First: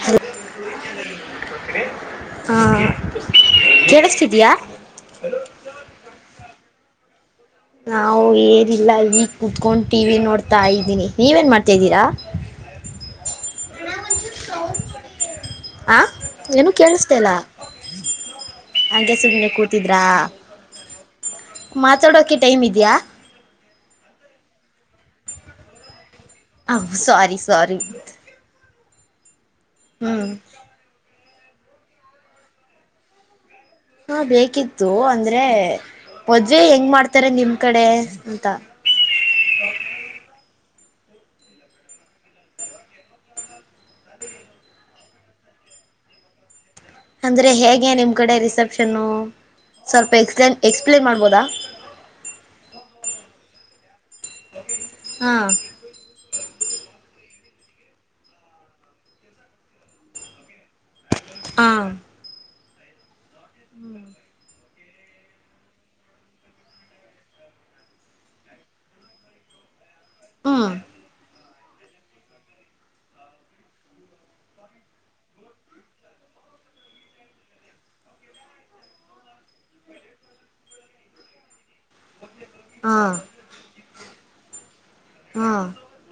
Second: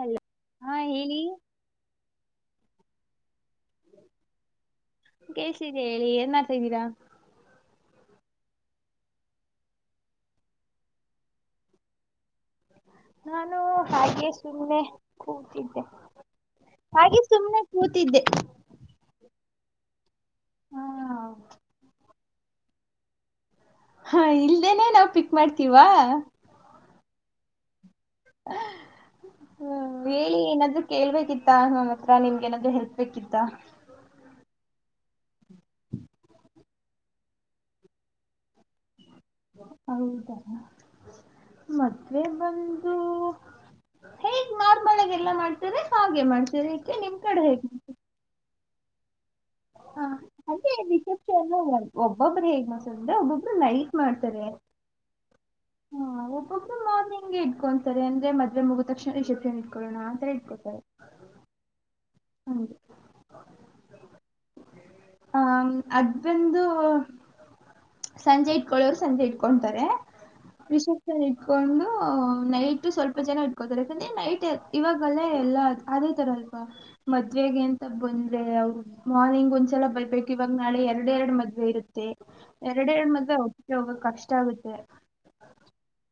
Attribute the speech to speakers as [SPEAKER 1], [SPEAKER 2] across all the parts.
[SPEAKER 1] Hello ಹಾ ಹೇಳಿ ಕಳ್ಸಿದ್ದ ಹೇಳಿ ಏನ್ ಮಾಡ್ತಾಿದ್ದೀರಾ
[SPEAKER 2] ನಾವು ಏರಿಿಲ್ಲ ಈಗ ಕುತ್ಕೊಂಡು ಟಿ ನೋಡ್ತಾ ಇದ್ದೀನಿ ನೀವೇನ್ ಮಾಡ್ತಾ ಇದಿದ್ದೀರಾ [unintelligible] [inaudible]
[SPEAKER 1] ನಾನು....... ಹಾಗೆ ಸುಮ್ಮ್ನೆ ಕೂತಿದ್ದೆ
[SPEAKER 2] ಆ ಏನು
[SPEAKER 1] ಹಾಗೆ
[SPEAKER 2] ಕೇಳಿಸ್ತಿಲ್ಲ
[SPEAKER 1] ಸುಮ್ನೆ ಕೂತಿದ್ದೆ.......
[SPEAKER 2] ಹಂಗೆ ಸುಮ್ನೆ ಕೂತಿದ್ರಾ
[SPEAKER 1] ಹ
[SPEAKER 2] ಮಾತಾಡೋಕೆ ಟೈಮ್ ಇದ್ಯಾ
[SPEAKER 1] ಹಾ ಇಲ್ದೇನೆ ನಾವ್ ಪಿಕ್ ಮಾಡ್ತೀವಾ
[SPEAKER 2] ಆ ಸ್ವಾರಿ ಸ್ವಾರಿ
[SPEAKER 1] ಹ್ಮ.... ಹೇಳಿ ಏನಾದರೂ ಕೇೇಳಬೇಕಿತ್ತು ನಮ್ಮ ಹತ್ರ ನಿಮ್ಗೆ ಏನಾದ್ರೂ ಹೆಲ್ಪ್ ಬೇಕಿತ್ತ [unintelligible]
[SPEAKER 2] ಹಾ ಬೇಕಿತ್ತು.... ಅಂದ್ರೆ್ ಅೇ ಹೆಂಗ್ ಮಾಡ್ತಾರೆ ನಿಮ್ ಕಡೆ ಅಂತ
[SPEAKER 1] ಮದುವೆ... ಬಂದು ಹೇಗ್ ನಾರ್ಮಲ್ ಆಗಿ ಎಲ್ಲಾ ಮಾಡ್ತರಿ ಹಾಗೆ ಮಾಡ್ತೀರಿ
[SPEAKER 2] ಅಂದ್ರೆ ಹೇಗೆ ನಿಮ್ ಕಡೆ ರಿಸೆಪ್ಷನ್....
[SPEAKER 1] ಹಾ
[SPEAKER 2] ಸ್ವಲ್ಪ ಎಕ್
[SPEAKER 1] ಅದೇ ರಿಷೆಪ್ಷನ್ ಒಬ್ಬೊಬ್ಬರು ಹೇಗ್ ಮಾಡಸಂದ್ರೆ ಒಬ್ಬೊಬ್ರು ನೈಟ್ ಮಾಡ್ತಾರೆ.
[SPEAKER 2] ಹಾ ಹ [unintelligible]
[SPEAKER 1] ಒ ಮಾರ್ನಿಂಗ್ಗೆ ಇಟ್ಕೊಂತಾರೆ ಅಂದ್ರೆ ಮದ್ವೆಮುಗದ್ ತಕ್ಷಣ ರಿಸೆಪ್ಷನ್ ಇಟ್ಕೊಳ್ಳೋಣ ಅಂತ ಇಟ್ಕೊಳ್ತಾರೆ
[SPEAKER 2] ಹಾ
[SPEAKER 1] ಹ್ಮ್
[SPEAKER 2] ಹ್ಮ್
[SPEAKER 1] ಹ ಅದಂದು ಸಂಜೆ ಇಟ್ಕೊಳ್ಳೋರು ಸಂಜೆ ಇಟ್ಕೊಂತಾರೆ
[SPEAKER 2] ಹ್ಮ್
[SPEAKER 1] ರಿಸೆಪ್ಷನ್ ಇಟ್ಕೊಂಡು ನೈಟ್ ಸ್ವಲ್ಪ ಜನ ಇಟ್ಕೋತಾರೆ ಯಾಕಂದ್ರೆ ನೈಟ್ ಇವಾಗಲ್ಲ ಎಲ್ಲಾ ಅದೇ ತರ ಹ [unintelligible] ಮದ್ವೆೆಗೆ ಎಂತ ಬಂದ್ರೆ ಅವರು ಮಾರ್ನಿಂಗ್ ಒಂದ್ಸಲ ಬರ್ಬೇಕು ಇವಾಗ ನಾಳೆ ಎರಡು ಎರಡು ಮದ್ವೆ ಇರುತ್ತೆ. ಎರಡ
[SPEAKER 2] ಹಾ
[SPEAKER 1] ಎರಡ ಮದ್ವೆ ಒಟ್ಗೆ ಹೋಗಕ್ಕ ಕಷ್ಟ ಆಗುತ್ತೆ.
[SPEAKER 2] ಹಾ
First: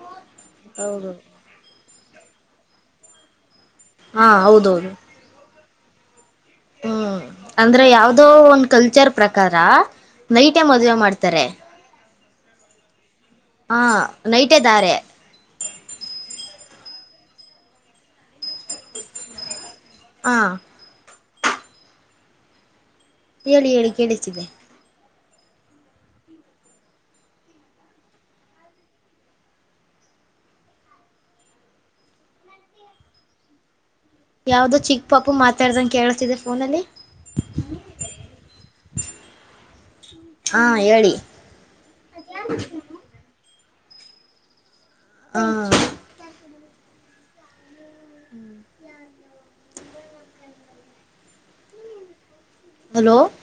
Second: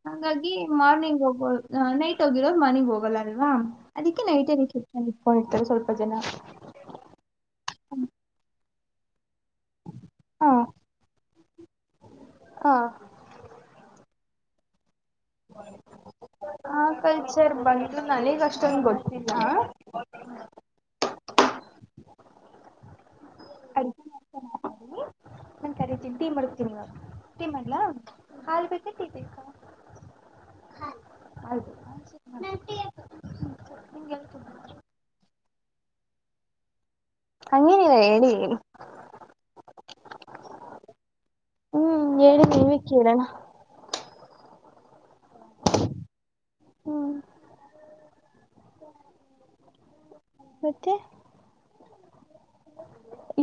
[SPEAKER 1] ಹಂಗಾಗಿ
[SPEAKER 2] ಹೌದು
[SPEAKER 1] ಮಾರ್ನಿಂಗ್ ಹೋಗ್ಬೋದು ನೈಟ್ ಟ ಹೋಗಿರೋರು ಮಾರ್ನಿಂಗ್ ಹೋಗಲ್ಲ ಅಲ್ವಾ ಅದಕ್ಕೆ
[SPEAKER 2] ಹಾ
[SPEAKER 1] ನೈಟೆ
[SPEAKER 2] ಹೌದೌದು
[SPEAKER 1] ರಿಸೆಪ್ಷನ್ ಇಟ್ಕೊಂಡಿರ್ತಾರೆ ಸ್ವಲ್ಪ ಜನ.
[SPEAKER 2] ಹ್ಮ್ ಅಂದ್ರೆ ಯಾವ್ದೋ ಒಂದ್ ಕಲ್ಚರ್. ಪ್ರಕಾರ ನೈಟೇ ಮದುವೆ ಮಾಡ್ತಾರೆ.
[SPEAKER 1] ಹ
[SPEAKER 2] ಹಾ ನೈಟೇ ದಾರೆ.
[SPEAKER 1] ಆ ಕಲ್ಚರ್ ಬಂದು ನನಗ ಅಷ್ಟ ಅಷ್ಟೊಂದ್ ಗೊತ್ತಿಲ್ಲ
[SPEAKER 2] ಹಾ ಹೇಳಿ ಹೇಳಿ
[SPEAKER 1] ಅಡ್ಗೆ
[SPEAKER 2] ಕೇಳಿಸ್ತಿದೆ
[SPEAKER 1] ನಾನ್ ಕರಿತಿನಿ ಟೀ ಮಾಡತಿನಿವಾಗ ಟೀ ಮಾಡ್ಲ ಹಾಲು ಬೇಕ ಟೀ ಬೇಕ. ಹಾಲು ಹಾಲ ಬೇಕಾ ಸರಿ ಮಾಡ್ತೀನಿ ನಂಗ ಟೀ ಬೇಕು.
[SPEAKER 2] ಯಾವ್ದೋ ಚಿಕ್ಕ ಪಾಪು ಮಾತಾಡ್ದಂಗ ಕೇಳಿಸತಿದೆ ಫೋನಲ್ಲಿ.
[SPEAKER 1] ಹಂಗೇನಿಲ್ಲ ಹೇಳಿ ಹೇಳಿ.
[SPEAKER 2] ಹಾ ಹೇಳಿ
[SPEAKER 1] ಹ್ಮ್ ಹೇಳಿ ನೀವೆ ಕೇಳೋಣ.
[SPEAKER 2] ಹ
[SPEAKER 1] ಹ್ಮ್ ಮತ್ತೆ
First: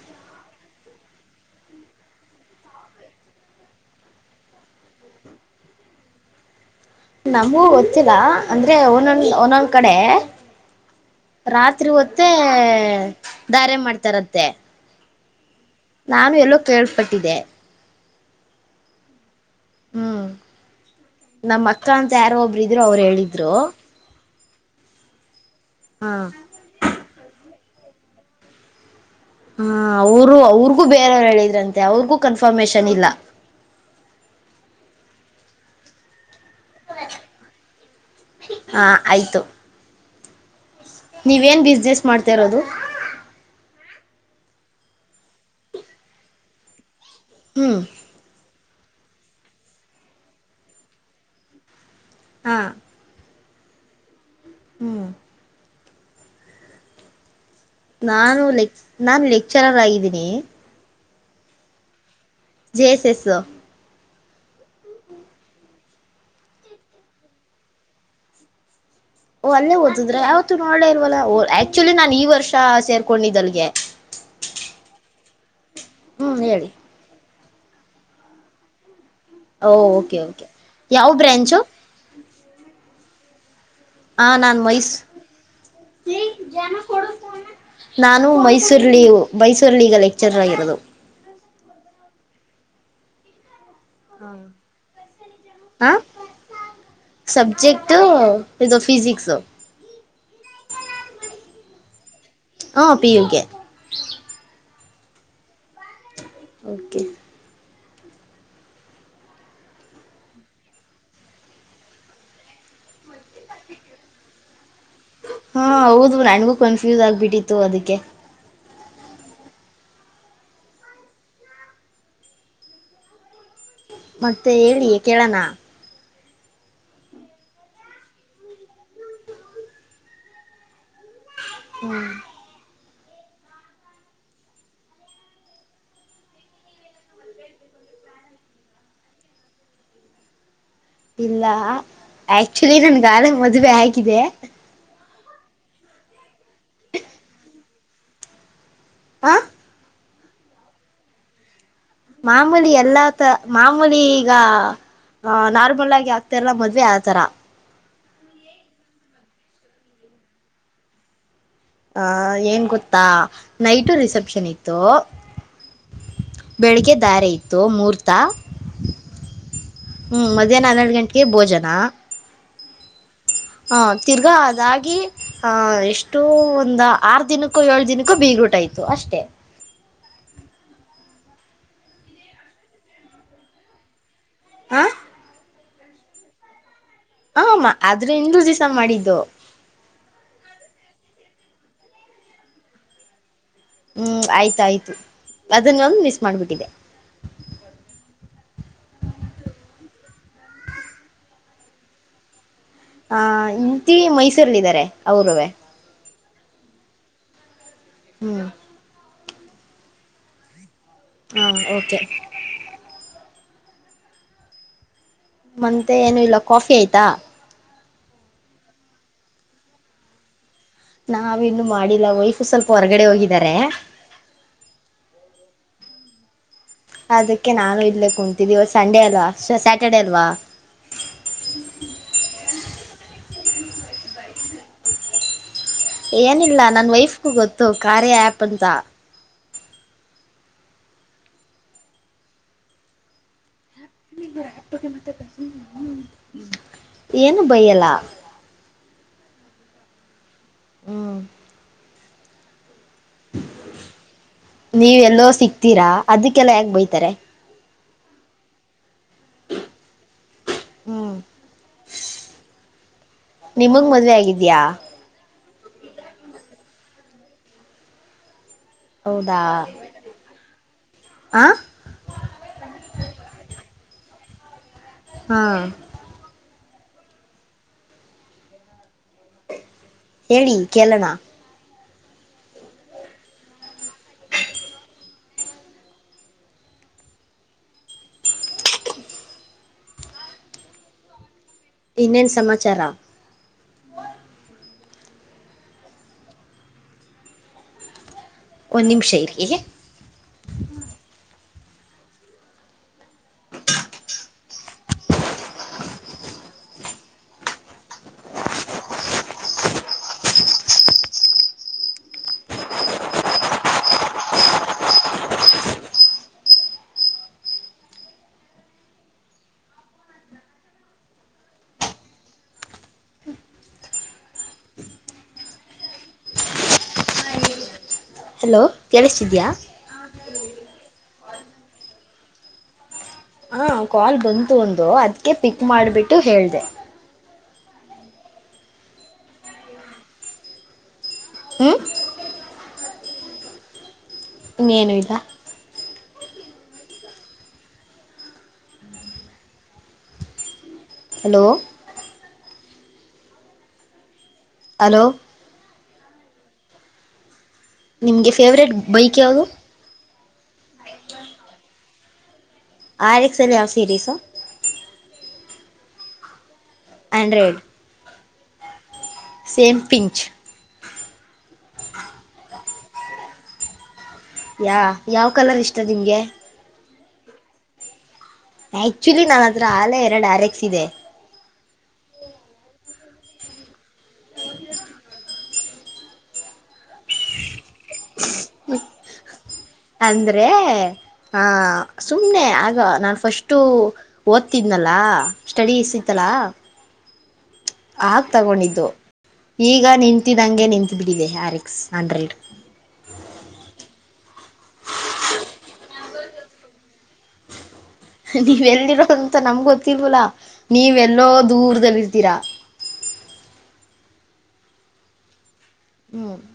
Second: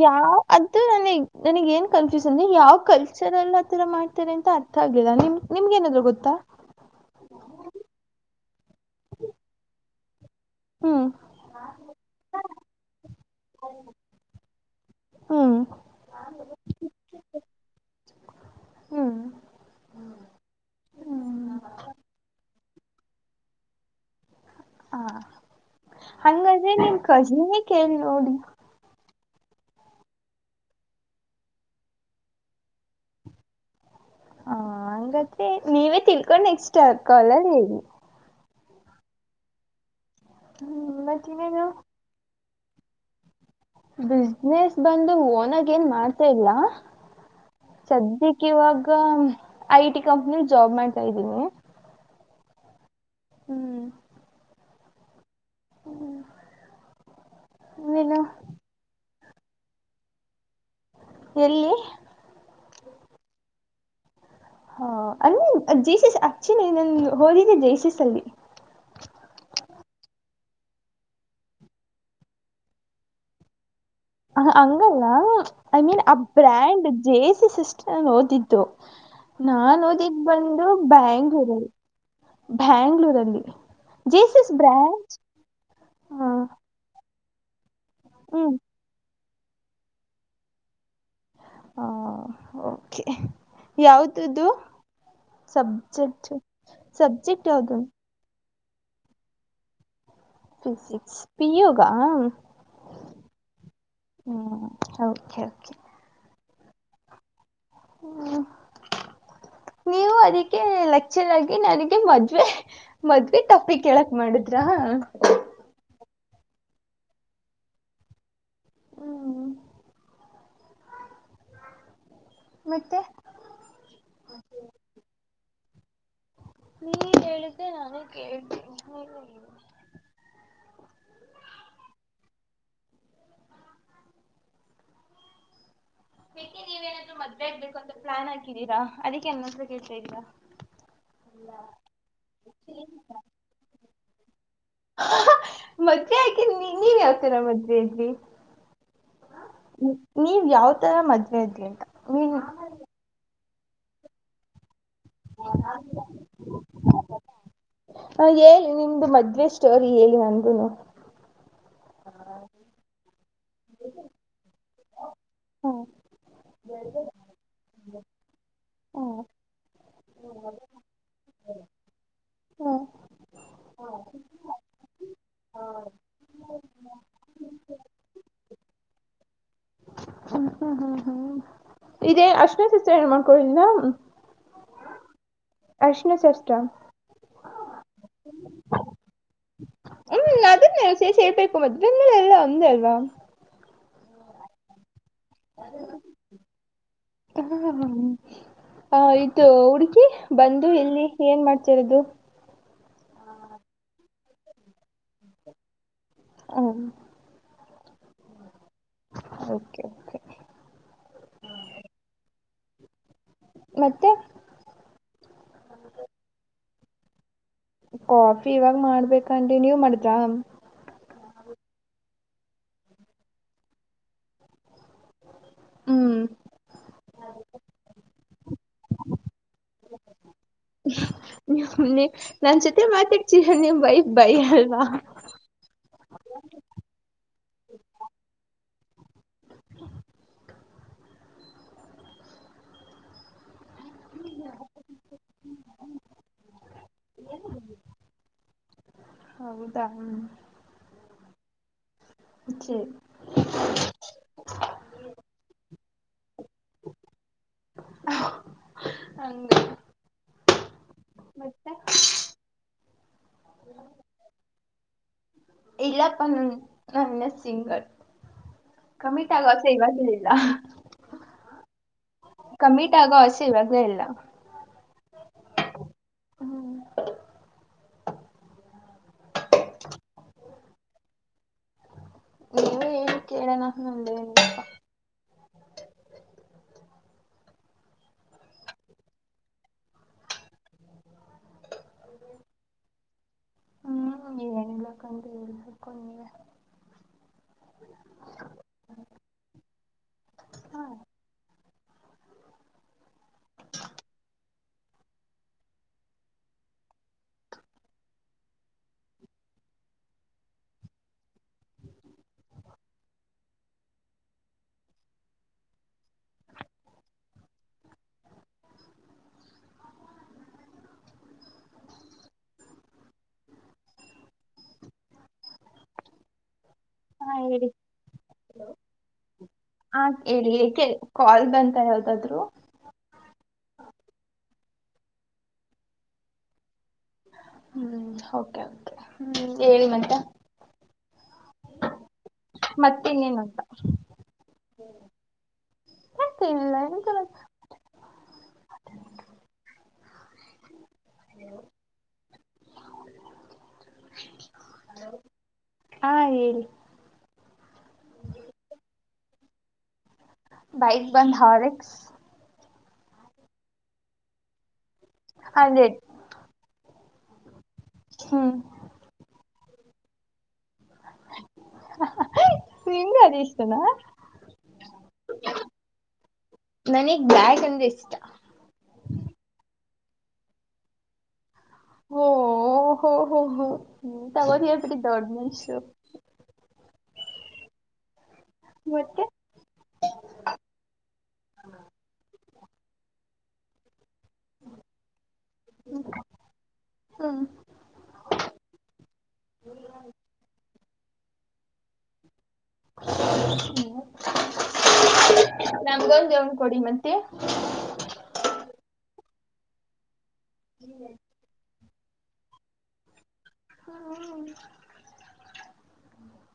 [SPEAKER 1] ಯಾವ ಅದ
[SPEAKER 2] ಹ [inaudible]
[SPEAKER 1] ನನಗ ಏನ್ ಕನ್ಫ್ಯೂಷನ್ ಅಂದೆ ಯಾವ್ ಕಲ್ಚರ್ ಅಲ್ಲಿ ಆಥರ ಮಾಡ್ತಾರೆ ಅಂತ ಅರ್ಥ ಆಗಲಿಲ್ಲ ನಿಮ್ ನಿಮ್ಗ ಏನಾದ್ರೂ ಗೊತ್ತಾ.
[SPEAKER 2] ನಮಗೂ ಗೊತ್ತಿಲ್ಲ ಅಂದ್ರೆ ಒನೊಂದ ಒನೊಂದ್ ಕಡೆ.
[SPEAKER 1] ಹ್ಮ್
[SPEAKER 2] ರಾತ್ರಿ ಹೊತ್ತೇ ದಾರೆ ಮಾಡ್ತಾರತ್ತೆ.
[SPEAKER 1] ಹ್ಮ್
[SPEAKER 2] ನಾನು ಎಲ್ಲೋ ಕೇಳ್ಪಟ್ಟಿದ್ದೆ.
[SPEAKER 1] ಹ್ಮ್
[SPEAKER 2] ಹ್ಮ್ ನಮ್ಮಕ್ಕ ಅಂತ ಯಾರೋ ಒಬ್ರು ಇದ್ರು ಅವ್ರು ಹೇಳಿದ್ರು.
[SPEAKER 1] ಹಾ
[SPEAKER 2] ಹಾ
[SPEAKER 1] ಹಂಗಾದ್ರೆ ನಿನ್ ಕಸಿನ್ನೇ ಕೇಳ ನೋಡಿ.
[SPEAKER 2] ಹ್ಮ ಅವರು ಅವ್ರಗೂ ಬೇರೆಯವ್ರು ಹೇಳಿದ್ರಂತೆ ಅವ್ರಗೂ ಕನ್ಫರ್ಮೇಶನ್ ಇಲ್ಲ.
[SPEAKER 1] ಹ ಹಂಗಾದೆ ನೀವೇ ತಿಳ್ಕೊಂಡ್ ನೆಕ್ಸ್ಟ್ ಕಾಲಲ್ಲಿ ಹೇಳಿ.
[SPEAKER 2] ಹಾ ಆಯ್ತು
[SPEAKER 1] ಹ್ಮ್
[SPEAKER 2] ನೀವೇನ್
[SPEAKER 1] ಮತ್ತಿನ್ನೇನು
[SPEAKER 2] ಬಿಸ್ನೆಸ್ ಮಾಡ್ತಾ ಇರೋದು.
[SPEAKER 1] ಬಿಸ್ನೆಸ್ ಬಂದು ಓನಾಗ ಏನ್ ಮಾಡ್ತಾ ಇಲ್ಲ.
[SPEAKER 2] ಹ್ಮ್
[SPEAKER 1] ಸದ್ಯಕ್ಕ ಇವಾಗ. ಗ ಐಟಿ ಕಂಪನಿಲ್ ಜಾಬ್ ಮಾಡ್ತಾ ಇದ್ದೀನಿ.
[SPEAKER 2] ಹಾ
[SPEAKER 1] ಹ್ಮ್
[SPEAKER 2] ಹ್ಮ್
[SPEAKER 1] ಹ್ಮ್
[SPEAKER 2] ನಾನು ಲೆಕ್ ನಾನು ಲೆಕ್ಚರರ್ ಆಗಿದ್ದೀನಿ.
[SPEAKER 1] ಎಲ್ಲಿ
[SPEAKER 2] ಜೇ ಎಸ್ ಎಸ್ಸು.
[SPEAKER 1] ಹಾ ಅಲ್ಲಿ ಜೇಸಸ್ ಅಚ್ಚೆನ ಏನ್ [unintelligible] ಹಓದಿದ್ದೆ ಜೇಸಸ್ ಅಲ್ಲಿ
[SPEAKER 2] ಓ ಅಲ್ಲೇ ಓದದ್ರಾ ಯಾವತ್ತು ನೋಡ್ಲೇ ಇಲ್ವಲ್ಲ ಆಕ್ಚುಲಿ ನಾನ್ ಈ ವರ್ಷ ಸೇರ್ಕೊಂಡಿದ್ದಲ್ಗೆ.
[SPEAKER 1] ಹಂಗಲ್ಲ ಐ ಮೀನ್ ಆ
[SPEAKER 2] ಹ್ಮ್ ಹೇಳಿ
[SPEAKER 1] ಬ್ರಾಂಡ್ ಜೇ ಸಿಸ್ಟರ್ ಓದಿದ್ದು ನಾ
[SPEAKER 2] ಓ ಓಕೆ
[SPEAKER 1] ಓದಿದ್ದ
[SPEAKER 2] ಓಕೆ
[SPEAKER 1] ಬಂದು
[SPEAKER 2] ಯಾವ ಬ್ರ್ಯಾಂಚು
[SPEAKER 1] ಬ್ಯಾಂಗ್ಳೂರಲ್ಲಿ. ಬ್ಯಾಂಗ್ಳೂರಲ್ಲಿ
[SPEAKER 2] ಹಾ
[SPEAKER 1] ಜೇಸ ಎಸ್
[SPEAKER 2] ನಾನು ಮೈಸ್
[SPEAKER 1] ಬ್ರ್ಯಾಂಚ್ ಹ.
[SPEAKER 2] ನಾನು
[SPEAKER 1] ಹ್ಮ್
[SPEAKER 2] ಮೈಸೂರ್ಲಿ ಮೈಸೂರ್ಲ್ಲಿ ಈಗ ಲೆಕ್ಚರರ್ ಆಗಿರೋದು
[SPEAKER 1] ಆ ಓಕೆ ಯಾವ್ದದು
[SPEAKER 2] ಹಾ
[SPEAKER 1] ಸಬ್ಜೆಕ್ಟ್ ಸಬ್ಜೆಕ್ಟ್ ಯಾವ್ದ
[SPEAKER 2] ಇದು ಫಿಜಿಕ್ಸ
[SPEAKER 1] ಪಿ ಯುಗ
[SPEAKER 2] ಹಾ ಪಿ ಯುಗೆ
[SPEAKER 1] ಓಕೆ ಓಕೆ
[SPEAKER 2] ಓಕೆ
[SPEAKER 1] ಹ್ಮ ನೀವು ಅದಕ್ಕೆ ಲೆಕಚರಾಗಿ ನನಗೆ ಮದ್ವೆ ಮದ್ವೆ ಟಾಪಿಕ ಹೇಳಕ್ ಮಾಡಿದ್ರ
[SPEAKER 2] ಹಾ ಹೌದು ನನಗೂ ಕನ್ಫ್ಯೂಸ್ ಆಗ್ಬಿಟ್ಟಿತ್ತು ಅದಕ್ಕೆ
[SPEAKER 1] ಹ್ಮ್ ಮತ್ತೆ
[SPEAKER 2] ಮತ್ತೆ ಹೇಳಿ ಕೇಳಣ
[SPEAKER 1] ನೀವ ಹೇಳದ್ರೆ ನಾನು ಕೇಳ್
[SPEAKER 2] ಹ್ಮ್
[SPEAKER 1] ಏಕೆ ನೀವೇಏನಾದ್ರರು ಮದ್ವೆ ಆಗ್ಬೇಕು ಅಂತ ಪ್ಲಾನ್ ಹಾಕಿದ್ದೀರಾ ಅದಕ್ಕೆೇ ನನ್ನತ್ರ ಕೇಳ್ತಾ ಇದಿರಾ
[SPEAKER 2] ಇಲ್ಲ ಆಕ್ಚುಲಿ ನನ್ಗಾಲ ಮದುವೆ ಹಾಗಿದೆ
[SPEAKER 1] ಮದ್ವೆ ಯಾಕೆ ನೀ ನೀನ್ ಯಾವತೀರ ಮದುವೆ ಆದ್ರಿ
[SPEAKER 2] ಆ
[SPEAKER 1] ನೀವ್ ಯಾವ ತರ ಮದ್ವೆ ಆದರಿ ಅಂತ ನೀವ್
[SPEAKER 2] ಮಾಮೂಲಿ ಎಲ್ಲಾ ತ ಮಾಮೂಲಿ ಈಗ ಆ ನಾರ್ಮಲ್ ಆಗಿ ಆಗ್ತರ್ಲ್ಲ ಮದ್ವೆ ಆತರ
[SPEAKER 1] ಹ ಹೇಳಿ ನಿಮ್ದು ಮದ್ವೆ ಸ್ಟೋರಿ ಹೇಳಿ ನಗೂನು
[SPEAKER 2] ಹ ಏನ್ ಗೊತ್ತಾ ನೈಟು ರಿಸೆಪ್ಷನ್ ಇತ್ತು
[SPEAKER 1] ಹ್ಮ್
[SPEAKER 2] ಬೆಳಿಗ್ಗೆ ದಾರೆ ಇತ್ತು ಮೂಹರ್ತ
[SPEAKER 1] ಹ್ಮ್
[SPEAKER 2] ಹ್ಮ್ ಮಧ್ಯಾಹ್ನ ಹನ್ನೆರಡ ಗಂಟೆಗೆ ಭೋಜನ
[SPEAKER 1] ಹ್ಮ್
[SPEAKER 2] ಹ ತಿರ್ಗಾ ಅದಾಗಿ ಆಹ ಎಷ್ಟು ಒಂದ ಆರ್ ದಿನಕ್ಕೂ ಏಳ್ ದಿನಕ್ಕೂ ಬೀಗ ಊಟ್ ಇತ್ತು ಅಷ್ಟೇ
[SPEAKER 1] ಅಶ್ವ ಸಿಸತ್ರ ಏನ್ ಮಾಡ್ಕಳಿಂದ [unintelligible]
[SPEAKER 2] ಹಾ
[SPEAKER 1] ಅರಿಶಿಣ ಶಾಸ್ತ್ರ
[SPEAKER 2] ಹ ಅದ್ರ ಇಂದಲ ದಿವ್ಸ ಮಾಡಿದ್ದು
[SPEAKER 1] ಹ್ಮ್ ಅದನ್ನೇ ಸೇರಿಸಿ ಹೇಳಬೇಕು ಅದನ್ನೇ ಎಲ್ಲ ಒಂದೇ ಅಲ್ವಾ
[SPEAKER 2] ಹ್ಮ್ ಆಯ್ತಾಯ್ತು ಅದನ್ನೊಂದು ಮಿಸ್ ಮಾಡ್ಬಿಟ್ಟಿದೆ
[SPEAKER 1] ಹ ಅದು ಇದು ಬಂದು ಎಲ್ಲಿ ಏನ್ ಮಾಡ್ತಿರೋದು
[SPEAKER 2] ಹ ಹೆಂಡತಿ ಮೈಸೂರ್ಲ್ಲ ಇದಾರೆ ಅವ್ರವೇ
[SPEAKER 1] ಹ
[SPEAKER 2] ಹ್ಮ್
[SPEAKER 1] ಓಕೆ ಓಕೆ
[SPEAKER 2] ಹಾ ಓಕೆ
[SPEAKER 1] ಮತ್ತೆ
[SPEAKER 2] ಮತ್ತೆ ಏನು ಇಲ್ಲ ಕಾಫಿ ಆಯ್ತಾ
[SPEAKER 1] ಕಾಫಿ ಇವಾಗ ಮಾಡ್ಬೇಕಂಡಿ ನೀವ್ ಮಾಡದ್ರಾ
[SPEAKER 2] ನಾವಿನ್ನು ಮಾಡಿಲ್ಲ ವಯ್ಫು ಸ್ವಲ್ಪ ಹೊರಗಡೆ ಹೋಗಿದಿದ್ದಾರೆ
[SPEAKER 1] ಹ್ಮ್
[SPEAKER 2] ಅದಕ್ಕೆ ನಾನು ಇಲ್ಲೇ ಕುಂತಿದ್ದಿವತ್ತು ಸಂಡೇ ಅಲ್ವಾ ಸ್ಯಾಟರ್ಡೇ ಅಲ್ವಾ
[SPEAKER 1] ನೀ ನನ್ ಜೊತೆ ಮಾತಾಡ್ತೀ ನೀಮ್ಮ ವೈಪ ಬೈ ಅಲ್ವಾ
[SPEAKER 2] ಏನಿಲ್ಲ ನನ್ ವೈಫ್ಗೂ ಗೊತ್ತು ಕಾರ್ಯ ಆ್ಯಪ್ ಅಂತ ಏನು ಬೈಯಲ್ಲ
[SPEAKER 1] ಹೌದಾ.
[SPEAKER 2] ಹ್ಮ್.
[SPEAKER 1] ಚೈ.
[SPEAKER 2] ನೀವ ಎಲ್ಲೋ ಸಿಕ್ತೀರಾ ಅದಕ್ಕೆಲ್ಲ ಯಾಕ ಬಯತಾರೆ.
[SPEAKER 1] ಹಂಗ.
[SPEAKER 2] ಹ್ಮ್
[SPEAKER 1] ಮತ್ತೆ.
[SPEAKER 2] ನಿಮಗ್ ಮದ್ವೆ ಆಗಿದ್ಯಾ.
[SPEAKER 1] ಇಲ್ಲಪ್ಪ ನಾ ಇನ್ನ ಸಿಂಗಲ್. ಕಮಿಟ್
[SPEAKER 2] ಹೌದಾ
[SPEAKER 1] ಆಗೋ ಆಸೆ ಇವಾಗಲಿಲ್ಲ.
[SPEAKER 2] ಹ.
[SPEAKER 1] ಕಮ್ಮಿಟ್ ಆಗೋ ಆಸೆ ಇವಾಗ ಇಲ್ಲ.
[SPEAKER 2] ಹಾ.
[SPEAKER 1] [inaudible]
[SPEAKER 2] ಹೇಳಿ ಕೇಳಣ.
[SPEAKER 1] ನೀವು ಹೇಳಿ ಕೇಳೋಣ ನಮ್ದೇನೀಲ್ಲ.
[SPEAKER 2] [inaudible] ಇನ್ನೇನ್ ಸಮಾಚಾರ.
[SPEAKER 1] ಬಕ ನೀ [inaudible]
[SPEAKER 2] ಒಂದ್ ನಿಮಿಷ ಇರಿ. [inaudible]
[SPEAKER 1] ಹಾ ಹೇಳಿ
[SPEAKER 2] ಹಲೋ ಕೇಳಿಸ್ತಿದ್ಯಾ
[SPEAKER 1] ಹ ಹೇಳಿ. ಕಾಲ್ ಬಂತ ಯಾವ್ದಾದ್ರೂ.
[SPEAKER 2] ಹ ಕಾಲ್ ಬಂತು ಒಂದು ಅದಕ್ಕೆ ಪಿಕ್ ಮಾಡಿಬಿಟ್ಟು ಹೇಳಿದೆ.
[SPEAKER 1] ಹ್ಮ್ ಓಕೆ ಓಕೆ ಹ್ಮ್ ಹೇಳಿ ಮತ್ತೆ.
[SPEAKER 2] ಹ್ಮ.
[SPEAKER 1] ಮತ್ತೆ ಇನ್ನೇನು.
[SPEAKER 2] ಇನ್ನೇನು ಇಲ್ಲ.
[SPEAKER 1] ಮತ್ತೆನಿಲ್ಲ.
[SPEAKER 2] ಹಲೋ. ಹಲೋ
[SPEAKER 1] ಹಾ ಹೇಳಿ.
[SPEAKER 2] ಹೇಳು.
[SPEAKER 1] ಬೈಕ್ ಬಂದ್ ಹಾರಿಕ್ಸ್.
[SPEAKER 2] ಹಾರಿಕ್ಸಲ್ಲಿ ಯಾವ ಸೀರೀಸು.
[SPEAKER 1] ಹಂಡ್ರೆಡ್.
[SPEAKER 2] ಹಂಡ್ರೆಡ್.
[SPEAKER 1] ಹ್ಮ್.
[SPEAKER 2] ಸೇಂಪಿಂಚ್.
[SPEAKER 1] ನಿಂಗ ಅದ ಇಷ್ಟನಾ.
[SPEAKER 2] ಯ ಯಾವ್ ಕಲರ್ ಇಷ್ಟ ನಿಮ್ಗೆ.
[SPEAKER 1] ನನಗ್ ಬ್ಯಾಟ್ ಅಂದ್ರೆ ಇಷ್ಟ.
[SPEAKER 2] ಆಕ್ಚುಲಿ ನಾನ ಹತ್ರ ಅಲ್ರೆಡಿ ಎರಡು ಆರೆಕ್ಸ್ ಇದೆ.
[SPEAKER 1] ಹ ಹ ಹ ತಗ ಪ ದಡ್ ಮಸ. ಮತ್ತೆ.
[SPEAKER 2] ಅಂದ್ರೆ ಆ..... ಸುಮ್ನೆ ಆಗ ನಾ ಫಸ್ಟು. ಓದ್ತಿದ್ನಲ್ಲಾ.... ಸ್ಟಡಿಸ್ ಇತ್ತಲಾ.
[SPEAKER 1] ಹಾ
[SPEAKER 2] ಆಗ್ ತಗೊಂಡಿದ್ದು ಈಗ ನಿಂತಿದ್ದಂಗೆ ನಿಂತು ಬಿಟ್ಟಿದೆ ಆರಿಕ್ಸ್ ಅಂಡ್ರಡ್.
[SPEAKER 1] ನಂಗೆ.... ಒಂದ್ ಕೊಡಿ ಮತ್ತೆ.
[SPEAKER 2] ನೀವೆಲ್ಲಿರೋ ಅಂತ ನಮ್ ಗೊತ್ತಿಲ್ವಲಾ ನೀವೆಲ್ಲೋ ದೂರದಲ್ಲಿ ಇರ್ತೀರಾ.
[SPEAKER 1] [inaudible]
[SPEAKER 2] ಹ್ಮ್ [unintelligible]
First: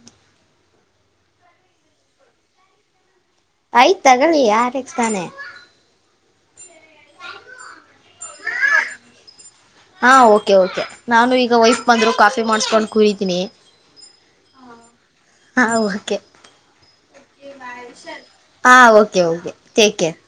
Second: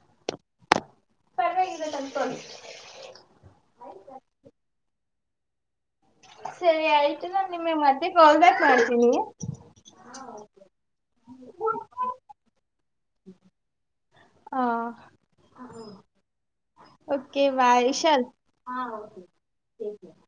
[SPEAKER 1] ಪರ್ವಾಗಿಲ್ಲ ತಂದು ಕೊಡಿ [unintelligible] [inaudible]
[SPEAKER 2] ಆಯ್ತತ್ ತಗೊಳ್ಳಿ ಯಾರಗ್ ತಾನೆ.
[SPEAKER 1] ಸರಿ ಆಯತು ನಾನು ನಿಮಗೆ ಮತ್ತೆ ಕಾಲ್ ಬ್ಯಾಕ್ ಮಾಡ್ತೀನಿ.
[SPEAKER 2] ಹಾ, ಓಕೆ -ಓಕೆ ನಾನು ಈಗ ವೈಫ್ ಬಂದರು ಕಾಫಿ ಮಾಡಿಸಕೊಂಡು ಕೂಡಿತೀನಿ.
[SPEAKER 1] ಹಾ
[SPEAKER 2] ಹಾ,. ಓಕೆ
[SPEAKER 1] ಓಕೆಬಾಯ್ ಉಷಾರು.
[SPEAKER 2] ಹಾ ಓಕೆ ಓಕೆ ಟೇಕ್ ಕೇರ್